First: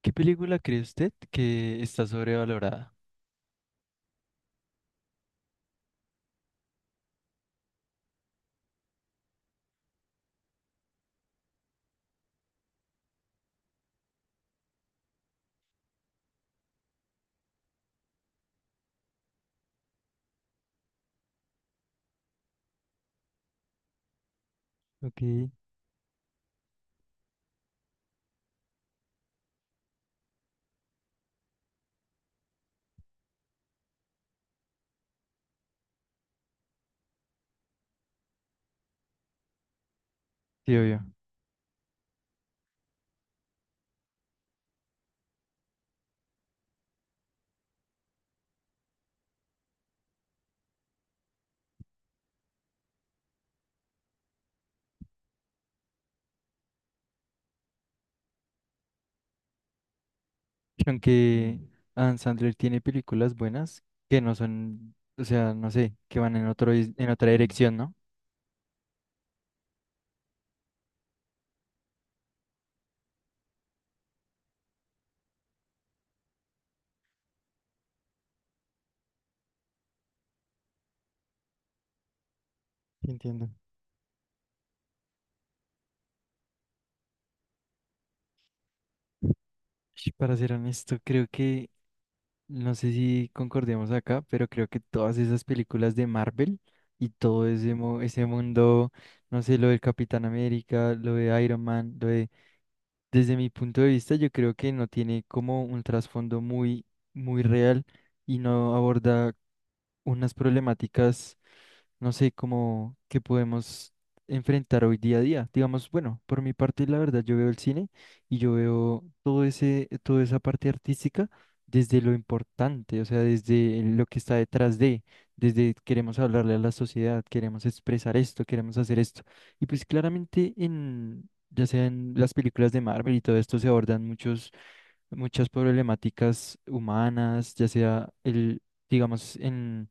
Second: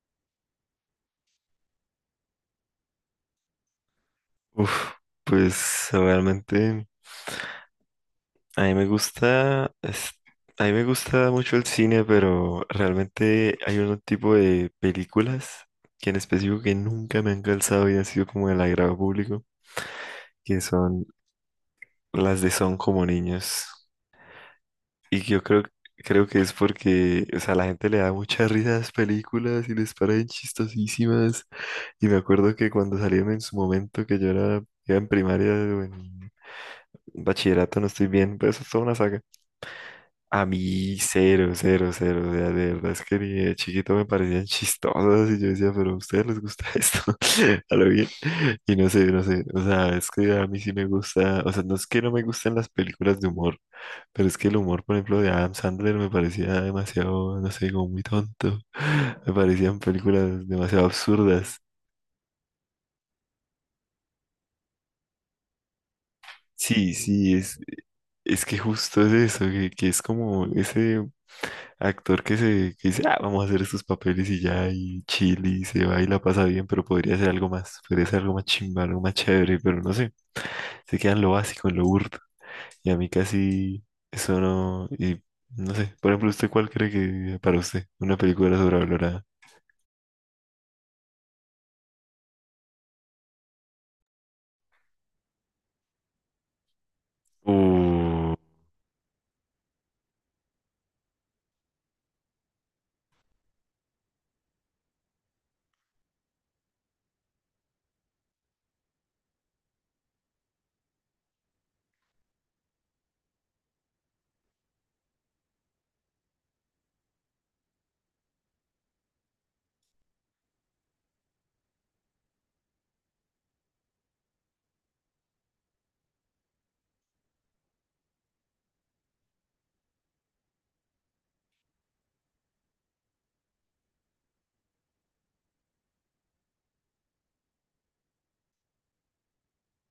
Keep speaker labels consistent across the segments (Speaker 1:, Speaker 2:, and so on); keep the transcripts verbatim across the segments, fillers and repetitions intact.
Speaker 1: ¿Qué película cree usted que está sobrevalorada?
Speaker 2: Uf, pues realmente a mí me gusta, es- a mí me gusta mucho el cine, pero realmente hay un tipo de películas que en específico que nunca me han calzado y han sido como el agrado público, que son las de Son como niños. Y
Speaker 1: Ok.
Speaker 2: que yo creo, creo que es porque, o sea, la gente le da mucha risa a las películas y les parecen chistosísimas. Y me acuerdo que cuando salieron en su momento, que yo era, iba en primaria o en bachillerato, no estoy bien, pero eso es toda una saga. A
Speaker 1: Sí,
Speaker 2: mí
Speaker 1: obvio.
Speaker 2: cero, cero, cero, o sea, de verdad es que ni de chiquito me parecían chistosas y yo decía, pero a ustedes les gusta esto, a lo bien, y no sé, no sé, o sea, es que a mí sí me gusta, o sea, no es que no me gusten las películas de humor, pero es que el humor, por ejemplo, de Adam Sandler me parecía demasiado, no sé, como muy tonto, me parecían películas demasiado
Speaker 1: Aunque
Speaker 2: absurdas.
Speaker 1: Adam Sandler tiene películas buenas que no son, o sea, no sé, que van en otro, dis-
Speaker 2: Sí,
Speaker 1: en otra
Speaker 2: sí, es,
Speaker 1: dirección, ¿no?
Speaker 2: Es que justo es eso, que, que es como ese actor que se que dice, ah, vamos a hacer estos papeles y ya, y chill, y se va y la pasa bien, pero podría ser algo más, podría ser algo más chimba, algo más chévere, pero no sé, se queda en lo básico, en lo burdo. Y a mí
Speaker 1: Sí, entiendo.
Speaker 2: casi eso no, y no sé, por ejemplo, ¿usted cuál cree que para usted una película sobrevalorada?
Speaker 1: Y Para ser honesto, creo que, no sé si concordemos acá, pero creo que todas esas películas de Marvel y todo ese, mu- ese
Speaker 2: Uh,
Speaker 1: mundo, no sé, lo del Capitán América, lo de Iron Man, lo de... Desde mi punto de vista, yo creo que no tiene como un trasfondo muy, muy real y no aborda unas problemáticas, no sé cómo que podemos enfrentar hoy día a día. Digamos, bueno, por mi parte, la verdad, yo veo el cine y yo veo todo ese, toda esa parte artística desde lo importante, o sea, desde lo que está detrás de, desde queremos hablarle a la sociedad, queremos expresar esto, queremos hacer esto. Y pues claramente en, ya sea en las películas de Marvel y todo esto se abordan muchos muchas problemáticas humanas, ya sea el, digamos, en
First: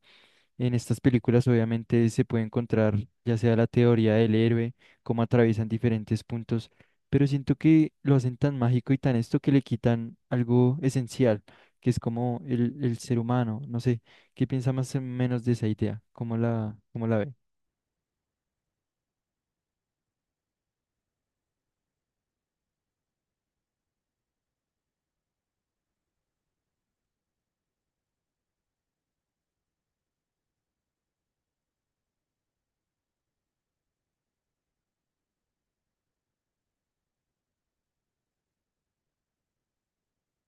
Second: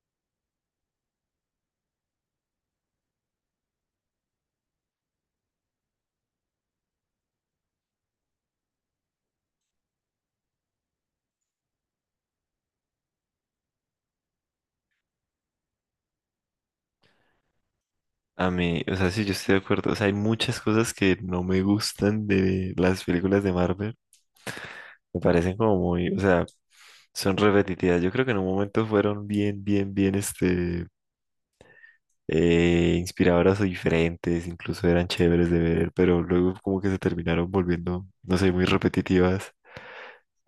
Speaker 1: en estas películas obviamente se puede encontrar ya sea la teoría del héroe, cómo atraviesan diferentes puntos, pero siento que lo hacen tan mágico y tan esto que le quitan algo esencial, que es como el, el ser humano. No sé, ¿qué piensa más o menos de esa idea? ¿Cómo la, cómo la ve?
Speaker 2: a mí, o sea, sí, yo estoy de acuerdo, o sea, hay muchas cosas que no me gustan de las películas de Marvel. Me parecen como muy, o sea, son repetitivas. Yo creo que en un momento fueron bien, bien, bien, este, eh, inspiradoras o diferentes, incluso eran chéveres de ver, pero luego como que se terminaron volviendo, no sé, muy repetitivas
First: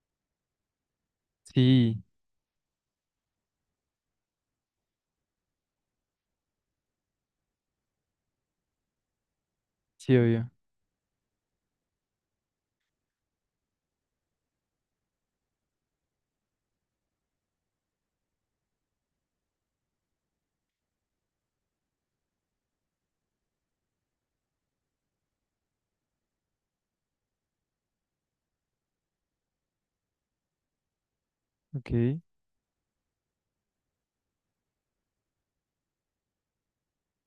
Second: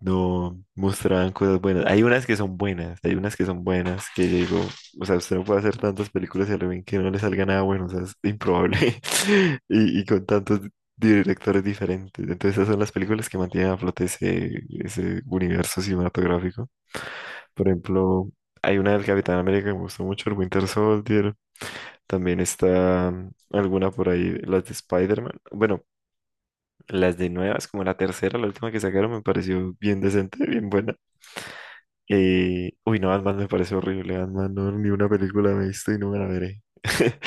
Speaker 2: no mostraban cosas buenas.
Speaker 1: Sí,
Speaker 2: Hay unas que son buenas, hay unas que son buenas que yo digo, o sea, usted no puede hacer tantas películas y al ven que no le salga nada bueno, o sea, es improbable. Y, y
Speaker 1: sí,
Speaker 2: con
Speaker 1: obvio.
Speaker 2: tantos directores diferentes. Entonces, esas son las películas que mantienen a flote ese, ese universo cinematográfico. Por ejemplo, hay una del Capitán América que me gustó mucho, el Winter Soldier. También está mm, alguna por ahí, las de Spider-Man. Bueno, las de nuevas, como la tercera, la última que sacaron, me pareció bien decente, bien buena.
Speaker 1: Ok.
Speaker 2: Eh, uy, no, Ant-Man me parece horrible. Ant-Man, no, ni una película me he visto y no me la veré.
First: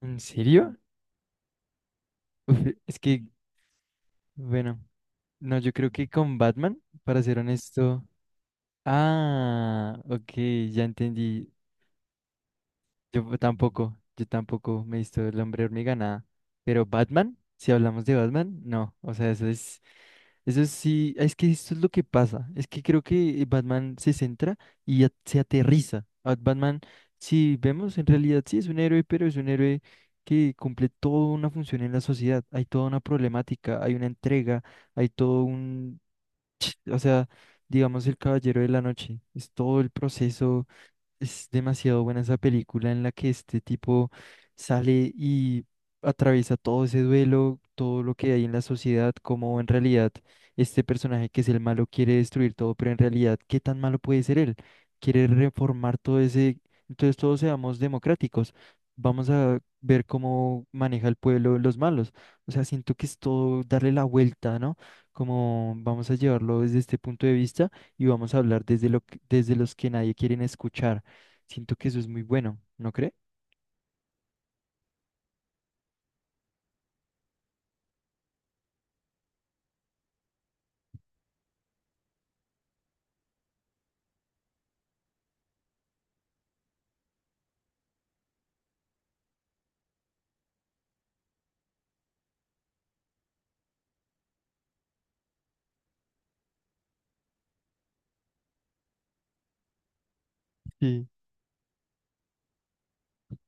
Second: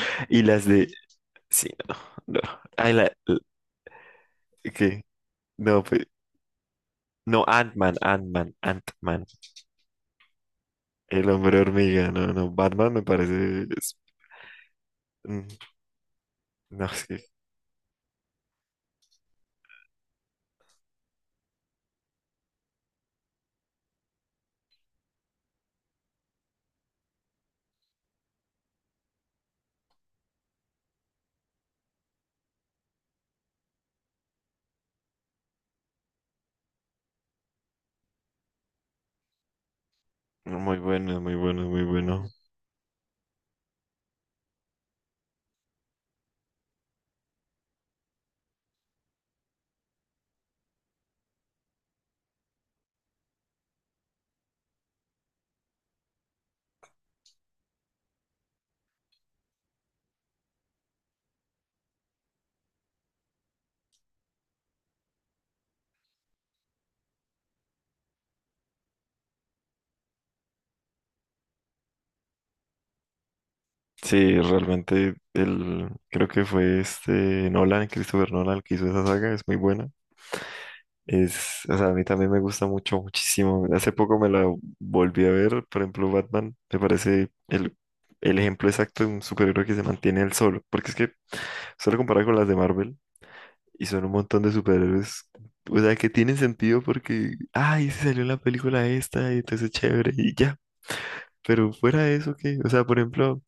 Speaker 1: ¿En
Speaker 2: Y las
Speaker 1: serio?
Speaker 2: de. Sí, no, no.
Speaker 1: Uf,
Speaker 2: Ay,
Speaker 1: es
Speaker 2: la.
Speaker 1: que,
Speaker 2: la-
Speaker 1: bueno,
Speaker 2: ¿Qué?
Speaker 1: no, yo
Speaker 2: No,
Speaker 1: creo
Speaker 2: pe-
Speaker 1: que con Batman, para ser
Speaker 2: no, Ant-Man,
Speaker 1: honesto.
Speaker 2: Ant-Man, Ant-Man.
Speaker 1: Ah, ok, ya
Speaker 2: El
Speaker 1: entendí.
Speaker 2: hombre hormiga, no, no. Batman me
Speaker 1: Yo
Speaker 2: parece. Es-
Speaker 1: tampoco, yo tampoco me he visto el
Speaker 2: mm,
Speaker 1: hombre hormiga, nada. Pero
Speaker 2: No, es que.
Speaker 1: Batman, si hablamos de Batman, no. O sea, eso es, eso sí, es que esto es lo que pasa. Es que creo que Batman se centra y a- se aterriza. A Batman, si vemos, en realidad sí es un héroe, pero es un héroe que cumple toda una función en la sociedad. Hay toda una problemática, hay una entrega, hay todo un... O sea, digamos el Caballero de la Noche. Es todo el
Speaker 2: No,
Speaker 1: proceso,
Speaker 2: Muy bueno, muy
Speaker 1: es
Speaker 2: bueno, muy
Speaker 1: demasiado buena
Speaker 2: bueno.
Speaker 1: esa película en la que este tipo sale y atraviesa todo ese duelo, todo lo que hay en la sociedad, como en realidad este personaje que es el malo quiere destruir todo, pero en realidad, ¿qué tan malo puede ser él? Quiere reformar todo ese... Entonces todos seamos democráticos. Vamos a ver cómo maneja el pueblo los malos. O sea, siento que es todo darle la vuelta, ¿no? Como vamos a llevarlo desde este punto de vista y vamos a hablar desde lo que- desde los que nadie quieren escuchar. Siento que eso es muy bueno, ¿no cree?
Speaker 2: Sí, realmente, el, creo que fue este Nolan, Christopher Nolan, el que hizo esa saga, es muy buena. Es, o sea, a mí también me gusta mucho, muchísimo. Hace poco me la volví a ver, por ejemplo, Batman me parece el, el ejemplo exacto de un superhéroe que se mantiene él solo, porque es que solo comparar con las de Marvel y son un montón de superhéroes, o sea, que tienen sentido porque, ay, se salió en la película esta y entonces chévere y ya.
Speaker 1: Sí,
Speaker 2: Pero fuera de eso, ¿qué? O sea, por ejemplo,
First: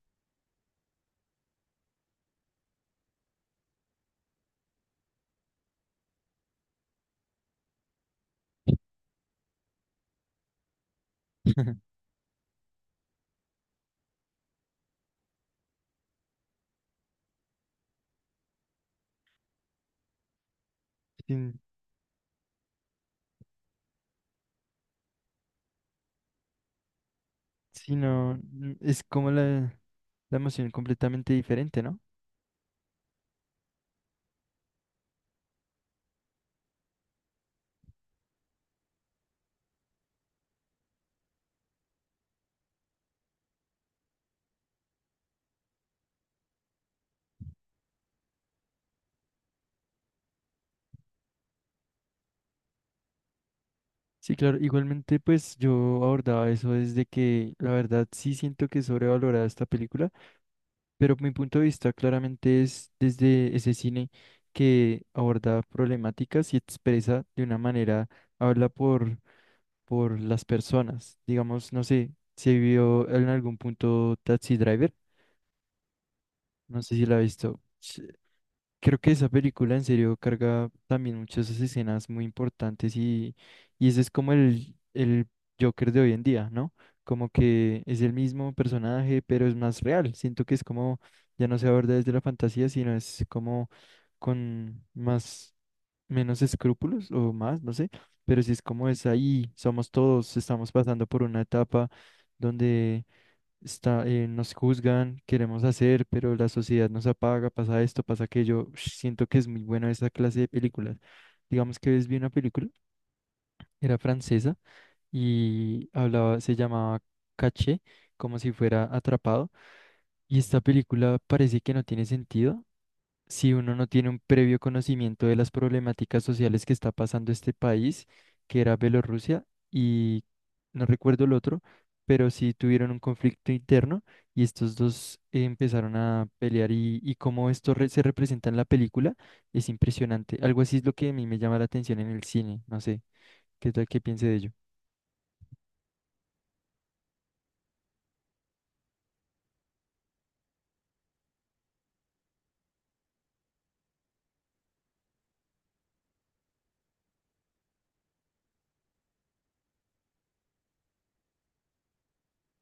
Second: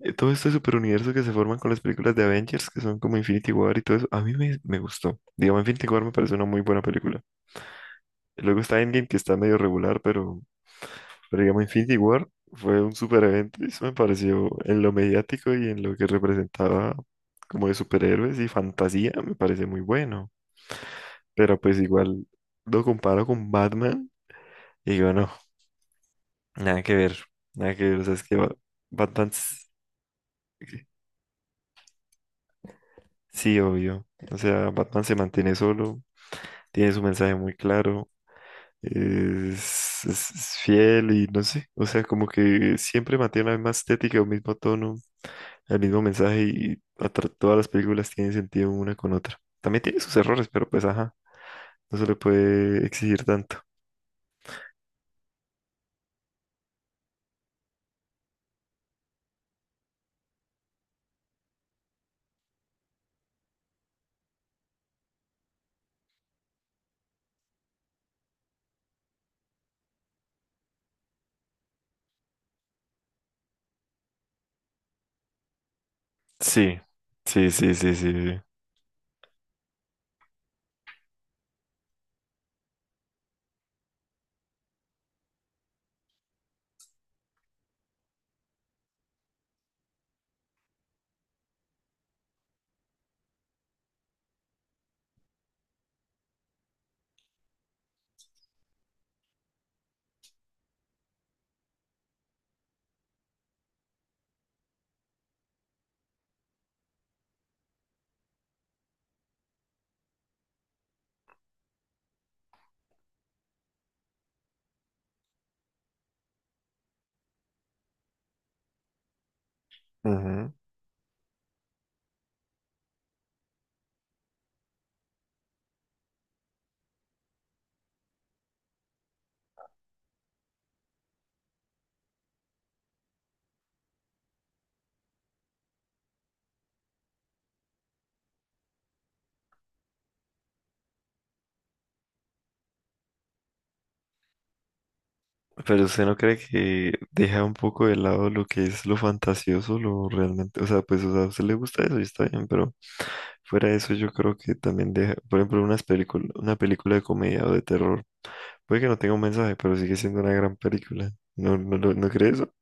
Speaker 2: eh, todo este superuniverso que se forman con las películas de Avengers, que son como Infinity War y todo eso, a mí me, me gustó. Digamos, Infinity War me parece una muy buena película. Luego está Endgame, que está medio regular, pero, pero digamos Infinity War fue un super evento y eso me pareció en lo mediático y en lo que representaba como de superhéroes y fantasía, me parece muy bueno.
Speaker 1: sí.
Speaker 2: Pero pues igual lo comparo con Batman y digo, no, nada que ver, nada que
Speaker 1: Sí,
Speaker 2: ver, o sea, es
Speaker 1: no,
Speaker 2: que Ba-
Speaker 1: n- es
Speaker 2: Batman,
Speaker 1: como
Speaker 2: s-
Speaker 1: la, la emoción completamente diferente, ¿no?
Speaker 2: sí, obvio, o sea, Batman se mantiene solo, tiene su mensaje muy claro. Es, es- es fiel y no sé, o sea, como que siempre mantiene la misma estética o mismo tono el mismo mensaje y atra- todas las películas tienen sentido una con otra. También tiene sus errores, pero pues ajá, no se le puede exigir tanto.
Speaker 1: Sí, claro, igualmente pues yo abordaba eso desde que la verdad sí siento que es sobrevalorada esta película, pero mi punto de vista claramente es desde ese cine que aborda problemáticas y expresa de una manera, habla por, por las personas. Digamos, no sé, se vio en algún punto Taxi Driver,
Speaker 2: Sí,
Speaker 1: no sé si la ha
Speaker 2: sí,
Speaker 1: visto.
Speaker 2: sí, sí, sí. sí.
Speaker 1: Creo que esa película en serio carga también muchas escenas muy importantes y, y ese es como el, el Joker de hoy en día, ¿no? Como que es el mismo personaje, pero es más real. Siento que es como, ya no se aborda desde la fantasía, sino es como con más, menos escrúpulos o más, no sé. Pero sí es como es ahí, somos todos, estamos pasando por una etapa donde está, eh, nos juzgan, queremos hacer, pero la sociedad nos apaga, pasa esto, pasa aquello. Ush, siento que es muy buena esa clase de películas. Digamos que ves vi una película, era francesa y hablaba, se llamaba Caché, como si fuera atrapado. Y
Speaker 2: Ujú.
Speaker 1: esta película parece que no tiene sentido, si uno no tiene un previo conocimiento de las problemáticas sociales que está pasando este país, que era Bielorrusia, y no recuerdo el otro, pero sí tuvieron un conflicto interno y estos dos eh, empezaron a pelear y, y cómo esto re- se representa en la película es impresionante. Algo así es lo que a mí me llama la atención en el cine, no sé, ¿qué tal que piense de ello?
Speaker 2: Pero usted no cree que deja un poco de lado lo que es lo fantasioso, lo realmente, o sea, pues, o sea, a usted le gusta eso y está bien, pero fuera de eso yo creo que también deja, por ejemplo, unas películas, una película de comedia o de terror, puede que no tenga un mensaje, pero sigue siendo una gran película. ¿No, no, lo- no cree eso?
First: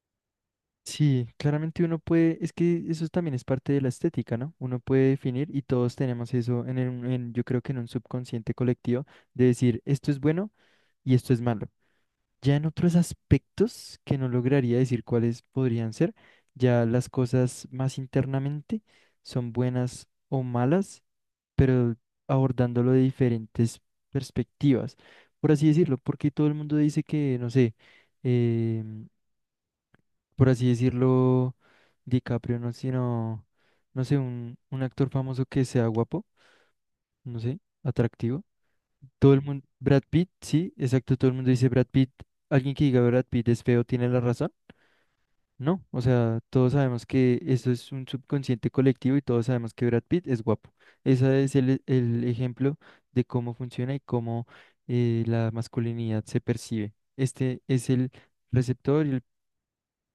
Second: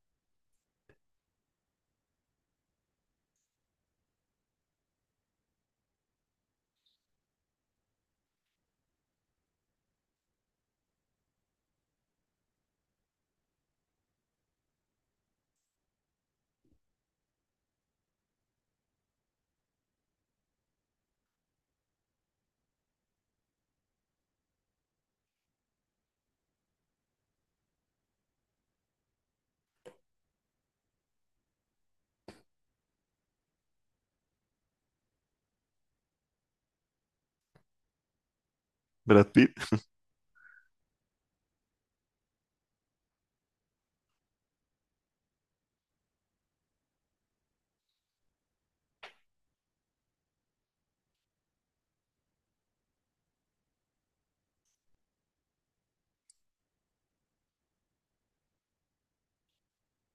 Speaker 1: Sí, claramente uno puede, es que eso también es parte de la estética, ¿no? Uno puede definir y todos tenemos eso en, el- en- yo creo que en un subconsciente colectivo de decir esto es bueno y esto es malo. Ya en otros aspectos que no lograría decir cuáles podrían ser, ya las cosas más internamente son buenas o malas, pero abordándolo de diferentes perspectivas, por así decirlo, porque todo el mundo dice que, no sé, em, por así decirlo, DiCaprio, no, sino, no sé, un, un actor famoso que sea guapo, no sé, atractivo.
Speaker 2: Brad
Speaker 1: Todo el
Speaker 2: Pitt.
Speaker 1: mundo, Brad Pitt, sí, exacto, todo el mundo dice Brad Pitt. Alguien que diga Brad Pitt es feo tiene la razón. No, o sea, todos sabemos que eso es un subconsciente colectivo y todos sabemos que Brad Pitt es guapo. Ese es el, el ejemplo de cómo funciona y cómo eh, la masculinidad se percibe. Este es el receptor y el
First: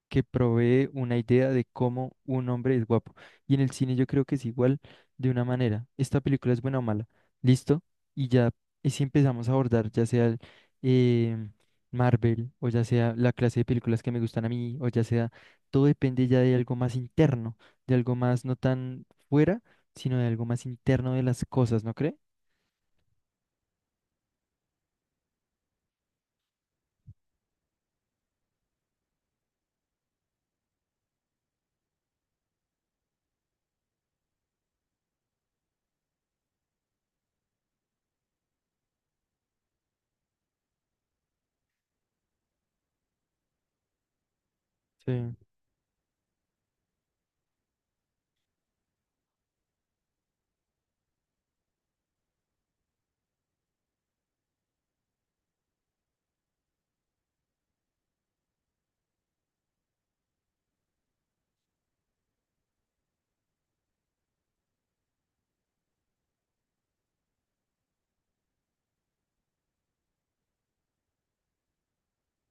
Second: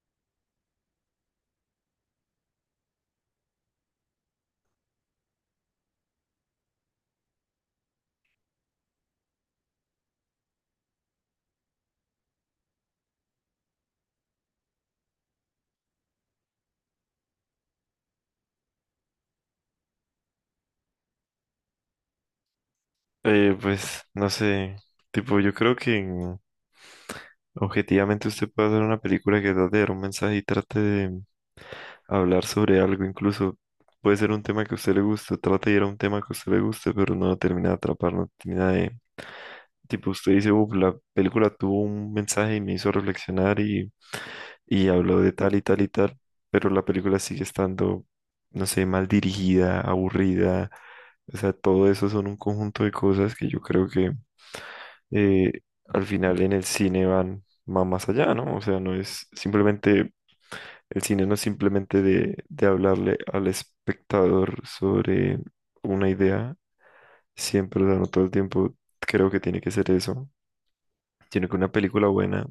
Speaker 1: que provee una idea de cómo un hombre es guapo. Y en el cine yo creo que es igual de una manera. Esta película es buena o mala. Listo. Y ya, y si empezamos a abordar, ya sea el, eh, Marvel, o ya sea la clase de películas que me gustan a mí, o ya sea, todo depende ya de algo más interno, de algo más no tan fuera, sino de algo más interno de las cosas, ¿no cree?
Speaker 2: Eh, pues no sé, tipo yo creo que mm, objetivamente usted puede hacer una película que trate de dar un mensaje y trate de hablar sobre algo, incluso puede ser un tema que a usted le guste, trate de ir a un tema que a usted le guste, pero no lo termina de atrapar, no termina de... Tipo usted dice, uff, la película tuvo un mensaje y me hizo reflexionar y, y habló de
Speaker 1: Sí,
Speaker 2: tal y tal y tal, pero la película sigue estando, no sé, mal dirigida, aburrida, o sea, todo eso son un conjunto de cosas que yo creo que eh, al final en el cine van, va más allá, ¿no? O sea, no es simplemente, el cine no es simplemente de, de hablarle al espectador sobre una idea, siempre, o sea, no todo el tiempo creo que tiene que ser eso, sino que una película buena,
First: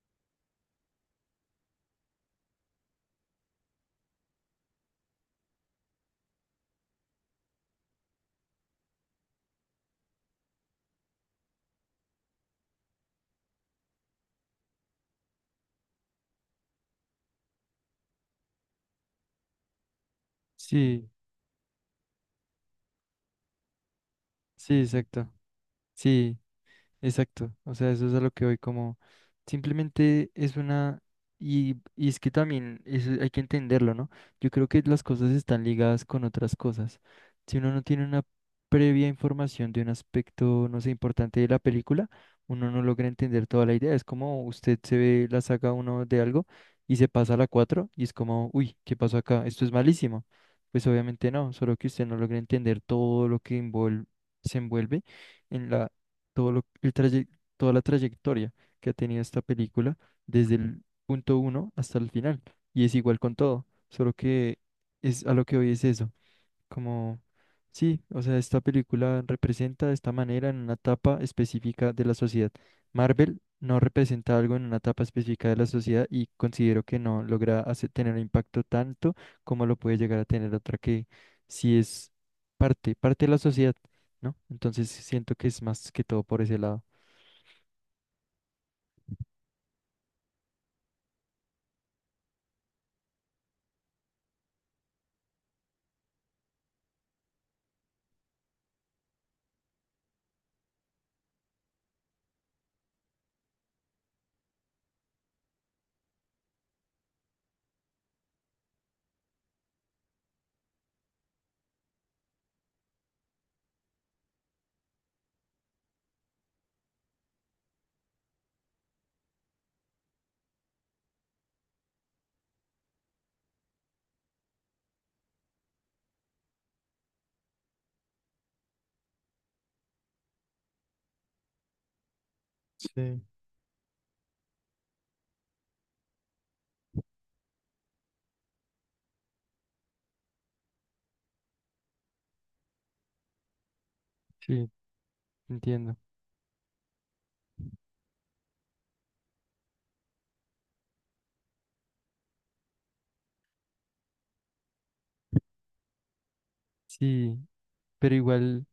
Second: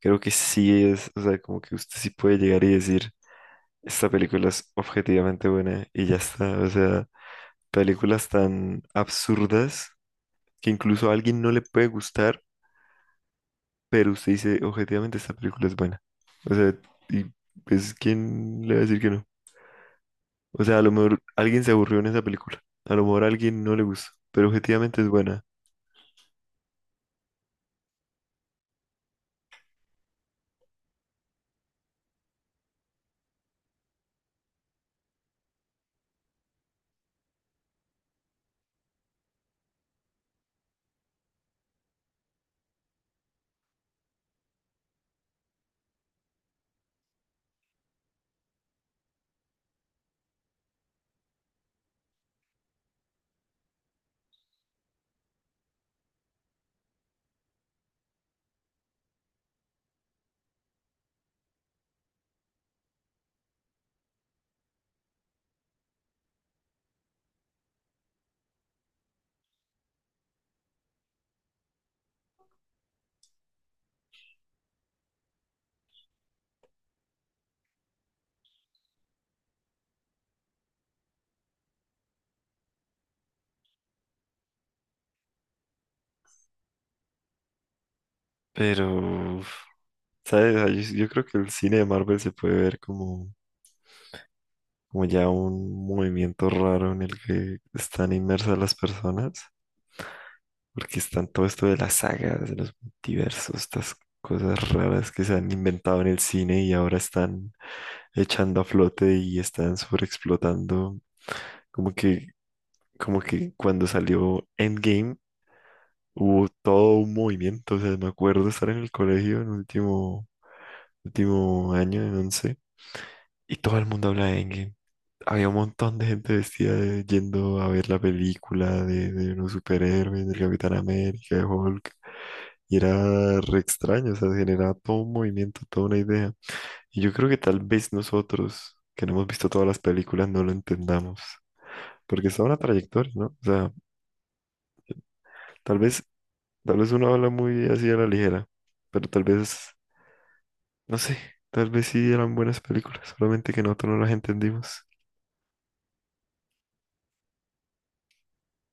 Speaker 2: creo que sí es, o sea, como que usted sí puede llegar y decir, esta película es objetivamente buena y ya está, o sea, películas tan absurdas que incluso a alguien no le puede gustar. Pero usted dice, objetivamente, esta película es buena. O sea, y pues, ¿quién le va a decir que no? O sea, a lo
Speaker 1: sí,
Speaker 2: mejor alguien se aburrió en esa película. A lo mejor a alguien no le gustó. Pero
Speaker 1: sí,
Speaker 2: objetivamente es
Speaker 1: exacto.
Speaker 2: buena.
Speaker 1: Sí. Exacto, o sea, eso es a lo que voy como simplemente es una y, y es que también eso hay que entenderlo, ¿no? Yo creo que las cosas están ligadas con otras cosas. Si uno no tiene una previa información de un aspecto, no sé, importante de la película, uno no logra entender toda la idea. Es como usted se ve la saga uno de algo y se pasa a la cuatro y es como, uy, ¿qué pasó acá? Esto es malísimo. Pues obviamente no, solo que usted no logra entender todo lo que envuel- se envuelve en la todo lo- el traye- toda la trayectoria que ha tenido esta película desde el punto uno hasta el final. Y es igual con todo, solo que es a lo que hoy es eso. Como, sí, o sea, esta película representa de esta manera en una etapa específica de la sociedad. Marvel no representa algo en una etapa específica de la sociedad y considero que no logra hace- tener un impacto tanto como lo puede llegar a tener otra que sí es parte, parte de la sociedad, ¿no? Entonces siento que es más que todo por ese lado.
Speaker 2: Pero, uf, ¿sabes? Ah, Yo, yo creo que el cine de Marvel se puede ver como, como ya un movimiento raro en el que están inmersas las personas. Porque están todo esto de las sagas, de los multiversos, estas cosas raras que se han inventado en el cine y ahora están echando a flote y están sobreexplotando. Como que, como que cuando salió Endgame hubo todo un movimiento. O sea, me acuerdo estar en el colegio en último, último año, en once, y todo el mundo habla de Endgame. Había un montón de gente vestida de- yendo a ver la película de, de los superhéroes, del Capitán América, de Hulk. Y
Speaker 1: Sí.
Speaker 2: era re extraño, o sea, generaba todo un movimiento, toda una idea. Y yo creo que tal vez nosotros, que no hemos visto todas las películas, no lo entendamos. Porque está una trayectoria, ¿no? O sea,
Speaker 1: Sí,
Speaker 2: tal
Speaker 1: entiendo.
Speaker 2: vez, tal vez uno habla muy así a la ligera, pero tal vez, no sé, tal vez sí eran buenas películas, solamente que nosotros no las entendimos.
Speaker 1: Sí, pero igual.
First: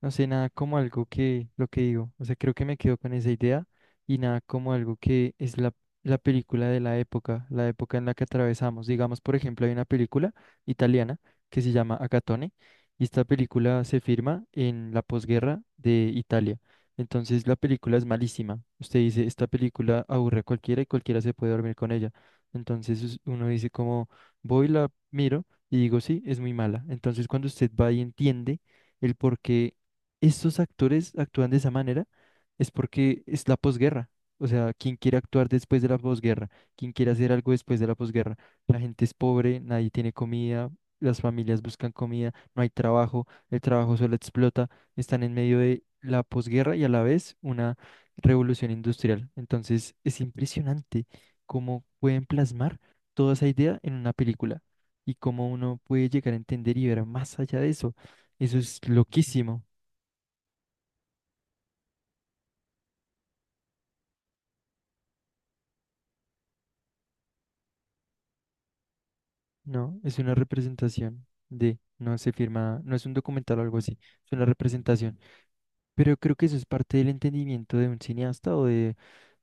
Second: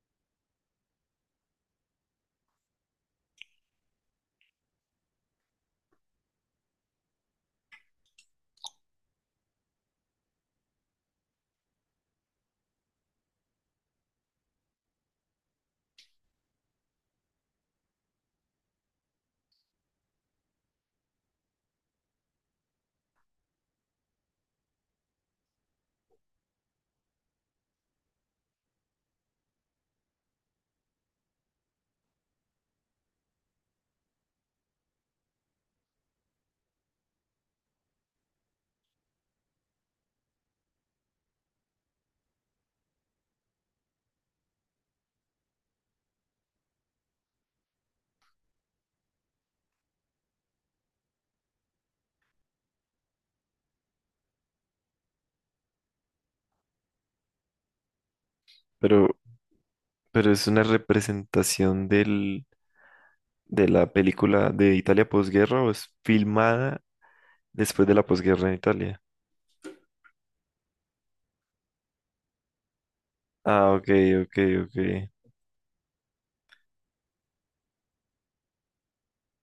Speaker 1: No sé, nada como algo que lo que digo. O sea, creo que me quedo con esa idea y nada como algo que es la, la película de la época, la época en la que atravesamos. Digamos, por ejemplo, hay una película italiana que se llama Acatone y esta película se firma en la posguerra de Italia. Entonces, la película es malísima. Usted dice, esta película aburre a cualquiera y cualquiera se puede dormir con ella. Entonces, us- uno dice como, voy, la miro y digo, sí, es muy mala. Entonces, cuando usted va y entiende el por qué estos actores actúan de esa manera es porque es la posguerra. O sea, ¿quién quiere actuar después de la posguerra? ¿Quién quiere hacer algo después de la posguerra? La gente es pobre, nadie tiene comida, las familias buscan comida, no hay trabajo, el trabajo solo explota, están en medio de la posguerra y a la vez una revolución industrial. Entonces, es impresionante cómo pueden plasmar toda esa idea en una película y cómo uno puede llegar a entender y ver más allá de eso. Eso es
Speaker 2: Pero,
Speaker 1: loquísimo.
Speaker 2: pero es una representación del, de la película de Italia posguerra o es filmada después de la posguerra en Italia.
Speaker 1: No, es una representación de, no se firma, no es un documental o
Speaker 2: Ah,
Speaker 1: algo
Speaker 2: ok,
Speaker 1: así, es
Speaker 2: ok,
Speaker 1: una
Speaker 2: ok.
Speaker 1: representación. Pero creo que eso es parte del entendimiento de un cineasta o de,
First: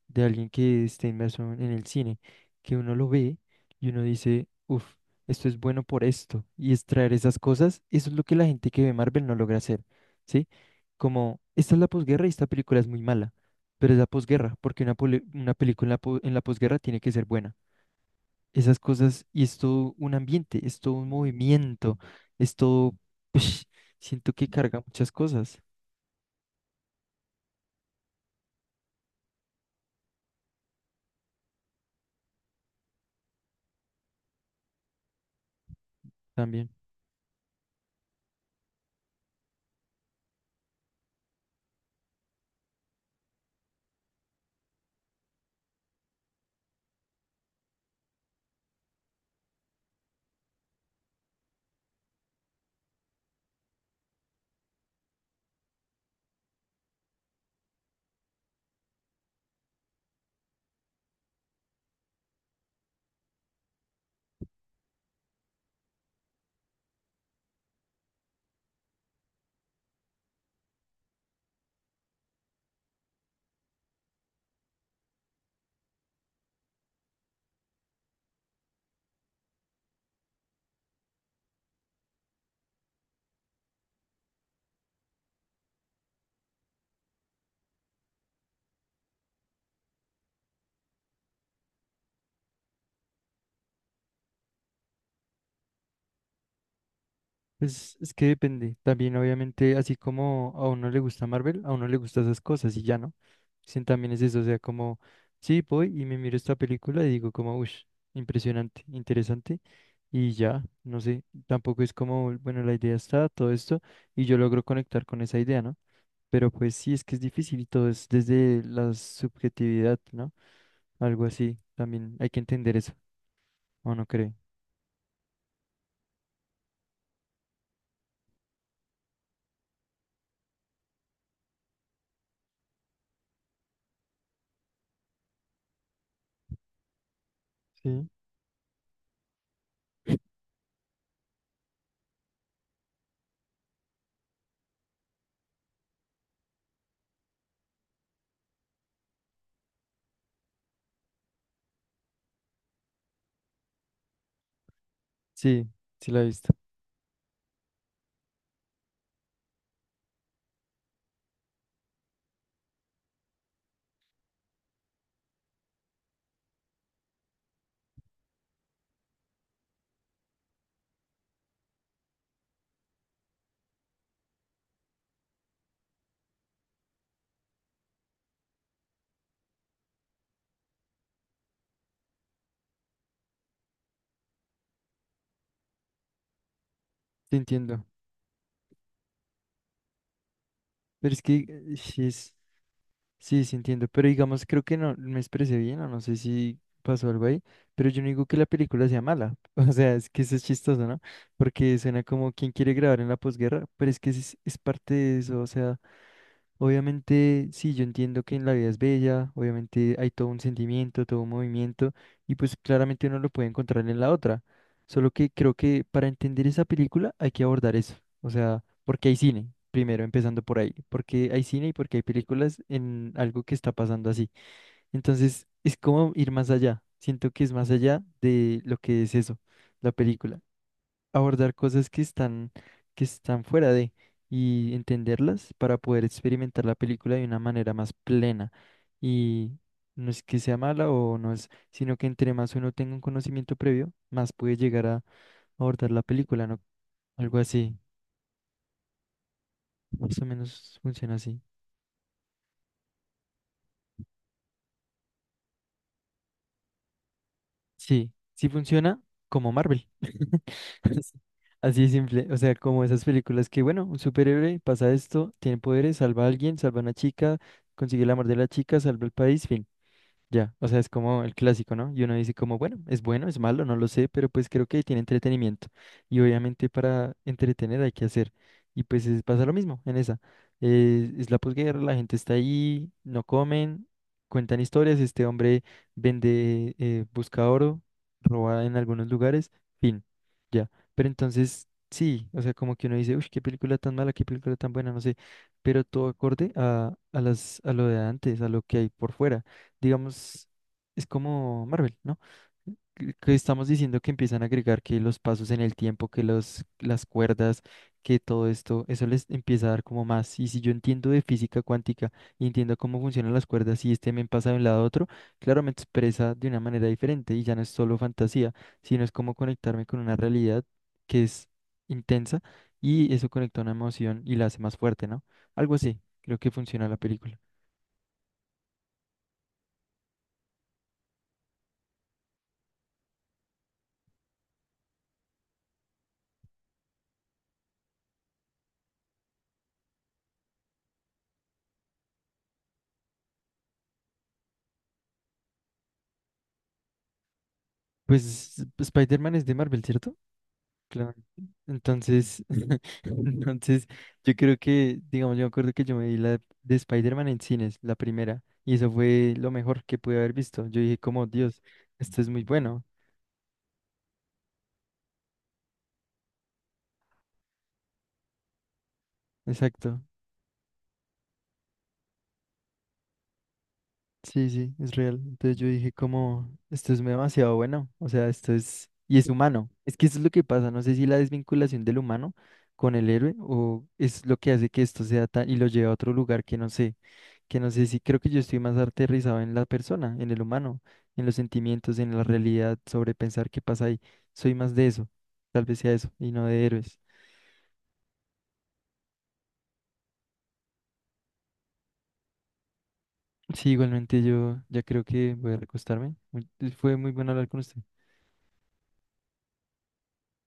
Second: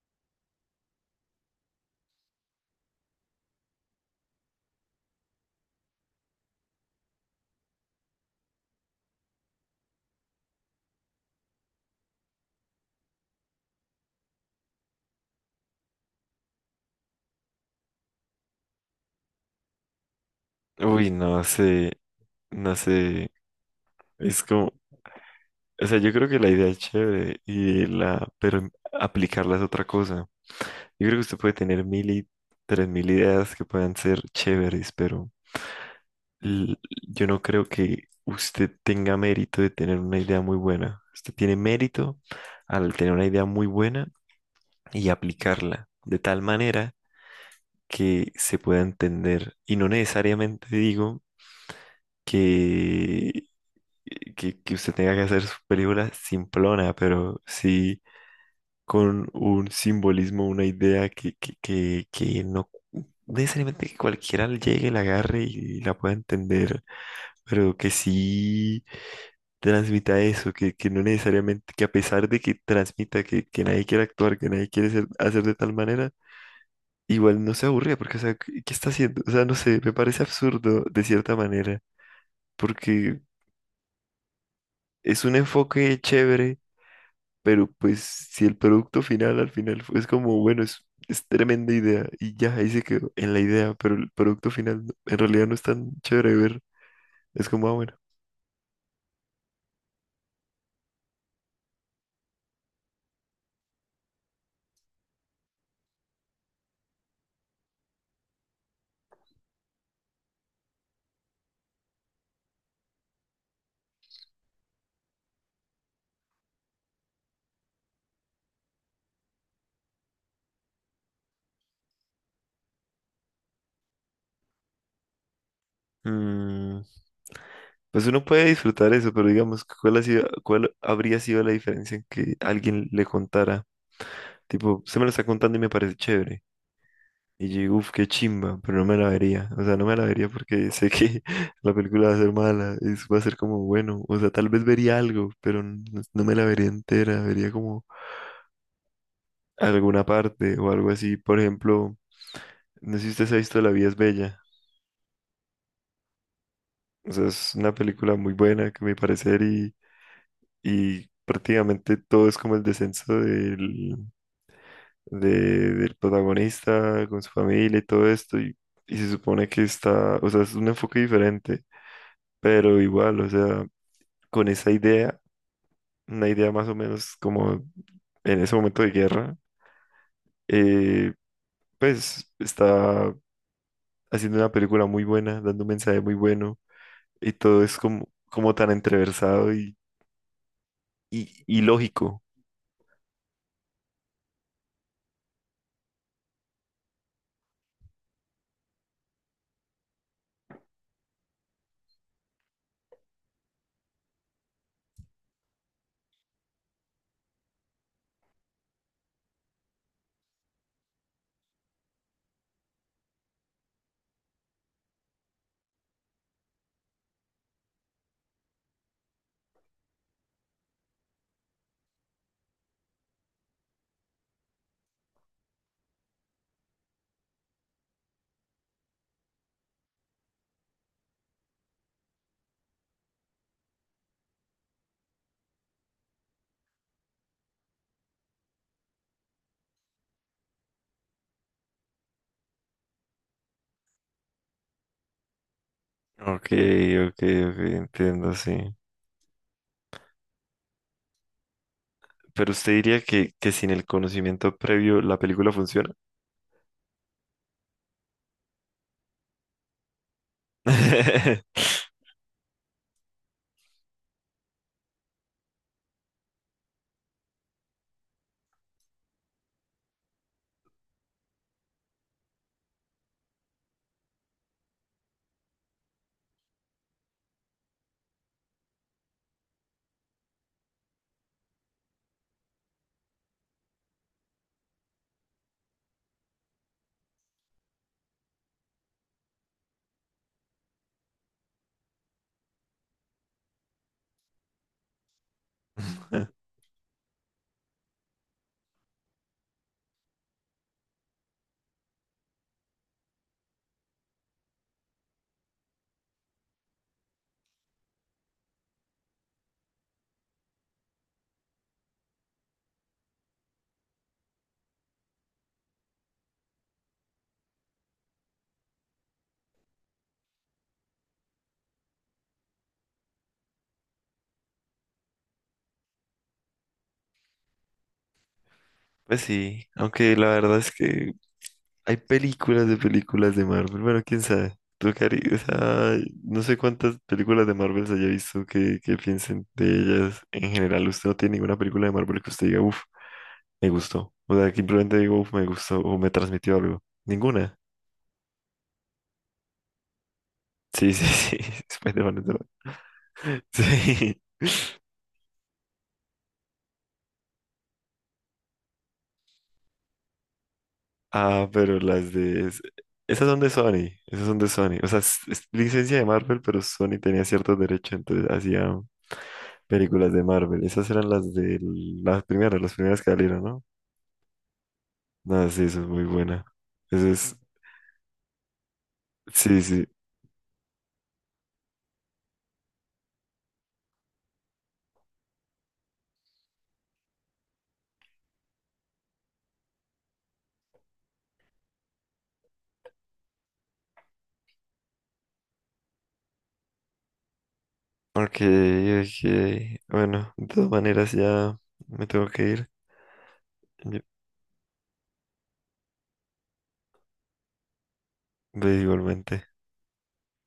Speaker 1: de alguien que esté inmerso en el cine, que uno lo ve y uno dice, uff, esto es bueno por esto, y extraer esas cosas, eso es lo que la gente que ve Marvel no logra hacer, ¿sí? Como, esta es la posguerra y esta película es muy mala, pero es la posguerra, porque una, poli- una película en la po- en la posguerra tiene que ser buena, esas cosas, y es todo un ambiente, es todo un
Speaker 2: Uy, no
Speaker 1: movimiento,
Speaker 2: sé,
Speaker 1: es
Speaker 2: no
Speaker 1: todo,
Speaker 2: sé,
Speaker 1: ush, siento
Speaker 2: es
Speaker 1: que
Speaker 2: como,
Speaker 1: carga muchas cosas
Speaker 2: o sea, yo creo que la idea es chévere y la, pero aplicarla es otra cosa. Yo creo que usted puede tener mil y tres mil ideas que puedan ser chéveres, pero
Speaker 1: también.
Speaker 2: l- yo no creo que usted tenga mérito de tener una idea muy buena. Usted tiene mérito al tener una idea muy buena y aplicarla de tal manera que se pueda entender. Y no necesariamente digo que, que, que usted tenga que hacer su película simplona, pero sí con un simbolismo, una idea que, que, que, que no no necesariamente que cualquiera le llegue, la agarre y la pueda entender, pero que sí transmita eso, que, que no necesariamente, que a pesar de que transmita que, que nadie quiere actuar, que nadie quiere ser- hacer de tal manera, igual no se aburre, porque, o sea, ¿qué, ¿qué está haciendo? O sea, no sé, me parece absurdo de cierta manera, porque es un enfoque chévere, pero pues si el producto final al final es como, bueno, es... Es tremenda idea y ya ahí se quedó en la idea, pero el producto final en realidad no es tan chévere de ver. Es como, ah, bueno.
Speaker 1: Pues es que depende. También obviamente, así como a uno le gusta Marvel, a uno le gustan esas cosas y ya no. Sí, también es eso, o sea, como, sí, voy y me miro esta película y digo como, uff, impresionante, interesante. Y ya, no sé, tampoco es como, bueno, la idea está, todo esto, y yo logro conectar con esa idea, ¿no? Pero pues sí, es que es difícil y todo es desde la subjetividad, ¿no? Algo así, también hay que entender eso, ¿o no cree?
Speaker 2: Mm, pues uno puede disfrutar eso, pero digamos, ¿cuál ha sido, ¿cuál habría sido la diferencia en que alguien le contara? Tipo, se me lo está contando y me parece chévere. Y yo digo, uff, qué
Speaker 1: Sí,
Speaker 2: chimba, pero no me la vería. O sea, no me la vería porque sé que la película va a ser mala, es, va a ser como bueno. O sea, tal vez vería algo, pero n- no me la vería entera, vería como alguna parte o algo así. Por ejemplo, no sé si usted se ha visto La vida es bella.
Speaker 1: sí, sí la he visto,
Speaker 2: O sea, es una película muy buena, que me parece y y prácticamente todo es como el descenso del, de- del protagonista con su familia y todo esto, y, y se supone que está, o sea, es un enfoque diferente, pero igual, o sea, con esa idea, una idea más o menos como en ese momento de guerra, eh, pues está haciendo una película muy buena, dando un mensaje muy bueno, y
Speaker 1: te
Speaker 2: todo es
Speaker 1: entiendo.
Speaker 2: como, como tan entreversado y,
Speaker 1: Pero es
Speaker 2: y,
Speaker 1: que
Speaker 2: y
Speaker 1: eh, sí,
Speaker 2: lógico.
Speaker 1: es, sí, sí entiendo, pero digamos, creo que no me expresé bien o no sé si pasó algo ahí, pero yo no digo que la película sea mala, o sea, es que eso es chistoso, ¿no? Porque suena como quien quiere grabar en la posguerra, pero es que es, es parte de eso, o sea... Obviamente, sí, yo entiendo que en la vida es bella, obviamente hay todo un sentimiento, todo un movimiento, y pues claramente uno lo puede encontrar en la otra. Solo que creo que para entender esa película hay que abordar eso. O sea, porque hay cine, primero empezando por ahí, porque hay cine y porque hay películas en algo que está pasando así. Entonces, es como ir más allá. Siento que es más allá de lo que es eso, la película abordar cosas que están, que están fuera de y entenderlas para poder experimentar la película de una manera más plena. Y no es que sea mala o no es, sino que entre más uno tenga un conocimiento previo, más puede llegar a abordar la película,
Speaker 2: Ok,
Speaker 1: ¿no?
Speaker 2: ok,
Speaker 1: Algo
Speaker 2: ok,
Speaker 1: así,
Speaker 2: entiendo, sí.
Speaker 1: más o menos funciona así.
Speaker 2: Pero usted diría que, que sin el conocimiento previo la película funciona.
Speaker 1: Sí, sí funciona como Marvel. Así así de simple, o sea, como esas películas que, bueno, un superhéroe pasa esto, tiene poderes, salva a alguien, salva a una chica, consigue el amor de la chica, salva el país, fin. Ya, o sea, es como el clásico, ¿no? Y uno dice como, bueno, es bueno, es malo, no lo sé, pero pues creo que tiene entretenimiento. Y obviamente para entretener hay que hacer. Y pues es- pasa lo mismo en esa. Eh, es la posguerra, la gente está ahí, no comen, cuentan historias, este hombre vende, eh, busca oro, roba en algunos lugares, fin, ya. Pero entonces, sí, o sea, como que uno dice, uff, qué película tan mala, qué película tan buena, no sé, pero todo acorde a, a las, a lo de antes, a lo que hay por fuera digamos, es como Marvel, ¿no? Que que estamos diciendo que empiezan a agregar que los pasos en el tiempo, que los, las cuerdas, que todo esto, eso les empieza a dar como más. Y si yo entiendo de física cuántica y entiendo cómo funcionan las cuerdas y este me pasa de un lado a otro, claro, me expresa de una manera diferente y ya no es solo fantasía, sino es como conectarme con una realidad que es intensa y eso conecta una emoción y la hace más fuerte, ¿no? Algo así, creo que funciona la película.
Speaker 2: Pues sí, aunque la verdad es que hay películas de películas de Marvel. Bueno, quién sabe. Tú, Cari, o sea, no sé cuántas películas de Marvel se haya visto que, que piensen de ellas. En general, usted no tiene ninguna película de Marvel que usted diga, uff, me gustó. O sea, que simplemente digo, uff, me gustó o me transmitió algo. Ninguna.
Speaker 1: Pues Spider-Man es de Marvel, ¿cierto?
Speaker 2: Sí, sí,
Speaker 1: Claro.
Speaker 2: sí. Spider-Man es de-
Speaker 1: Entonces, entonces,
Speaker 2: Sí.
Speaker 1: yo creo que, digamos, yo me acuerdo que yo me vi la de Spider-Man en cines, la primera, y eso fue lo mejor que pude haber visto. Yo dije como,
Speaker 2: Ah,
Speaker 1: Dios,
Speaker 2: pero las
Speaker 1: esto es muy
Speaker 2: de... es-
Speaker 1: bueno.
Speaker 2: Esas son de Sony, esas son de Sony. O sea, es, es licencia de Marvel, pero Sony tenía ciertos derechos, entonces hacían
Speaker 1: Exacto.
Speaker 2: películas de Marvel. Esas eran las de las primeras, las primeras que salieron, ¿no?
Speaker 1: Sí, sí, es real.
Speaker 2: No,
Speaker 1: Entonces
Speaker 2: sí,
Speaker 1: yo
Speaker 2: eso es
Speaker 1: dije
Speaker 2: muy buena.
Speaker 1: como, esto es
Speaker 2: Eso es...
Speaker 1: demasiado bueno. O sea, esto es, y es
Speaker 2: Sí,
Speaker 1: humano.
Speaker 2: sí.
Speaker 1: Es que eso es lo que pasa. No sé si la desvinculación del humano con el héroe o es lo que hace que esto sea tan, y lo lleve a otro lugar que no sé. Que no sé si creo que yo estoy más aterrizado en la persona, en el humano, en los sentimientos, en la realidad, sobre pensar qué pasa ahí. Soy más de eso, tal vez sea eso, y no de héroes.
Speaker 2: Ok, ok. Bueno, de todas maneras ya me tengo que ir.
Speaker 1: Sí,
Speaker 2: Yo-
Speaker 1: igualmente yo ya creo que voy a recostarme. Muy- Fue muy bueno hablar con usted.
Speaker 2: ve igualmente.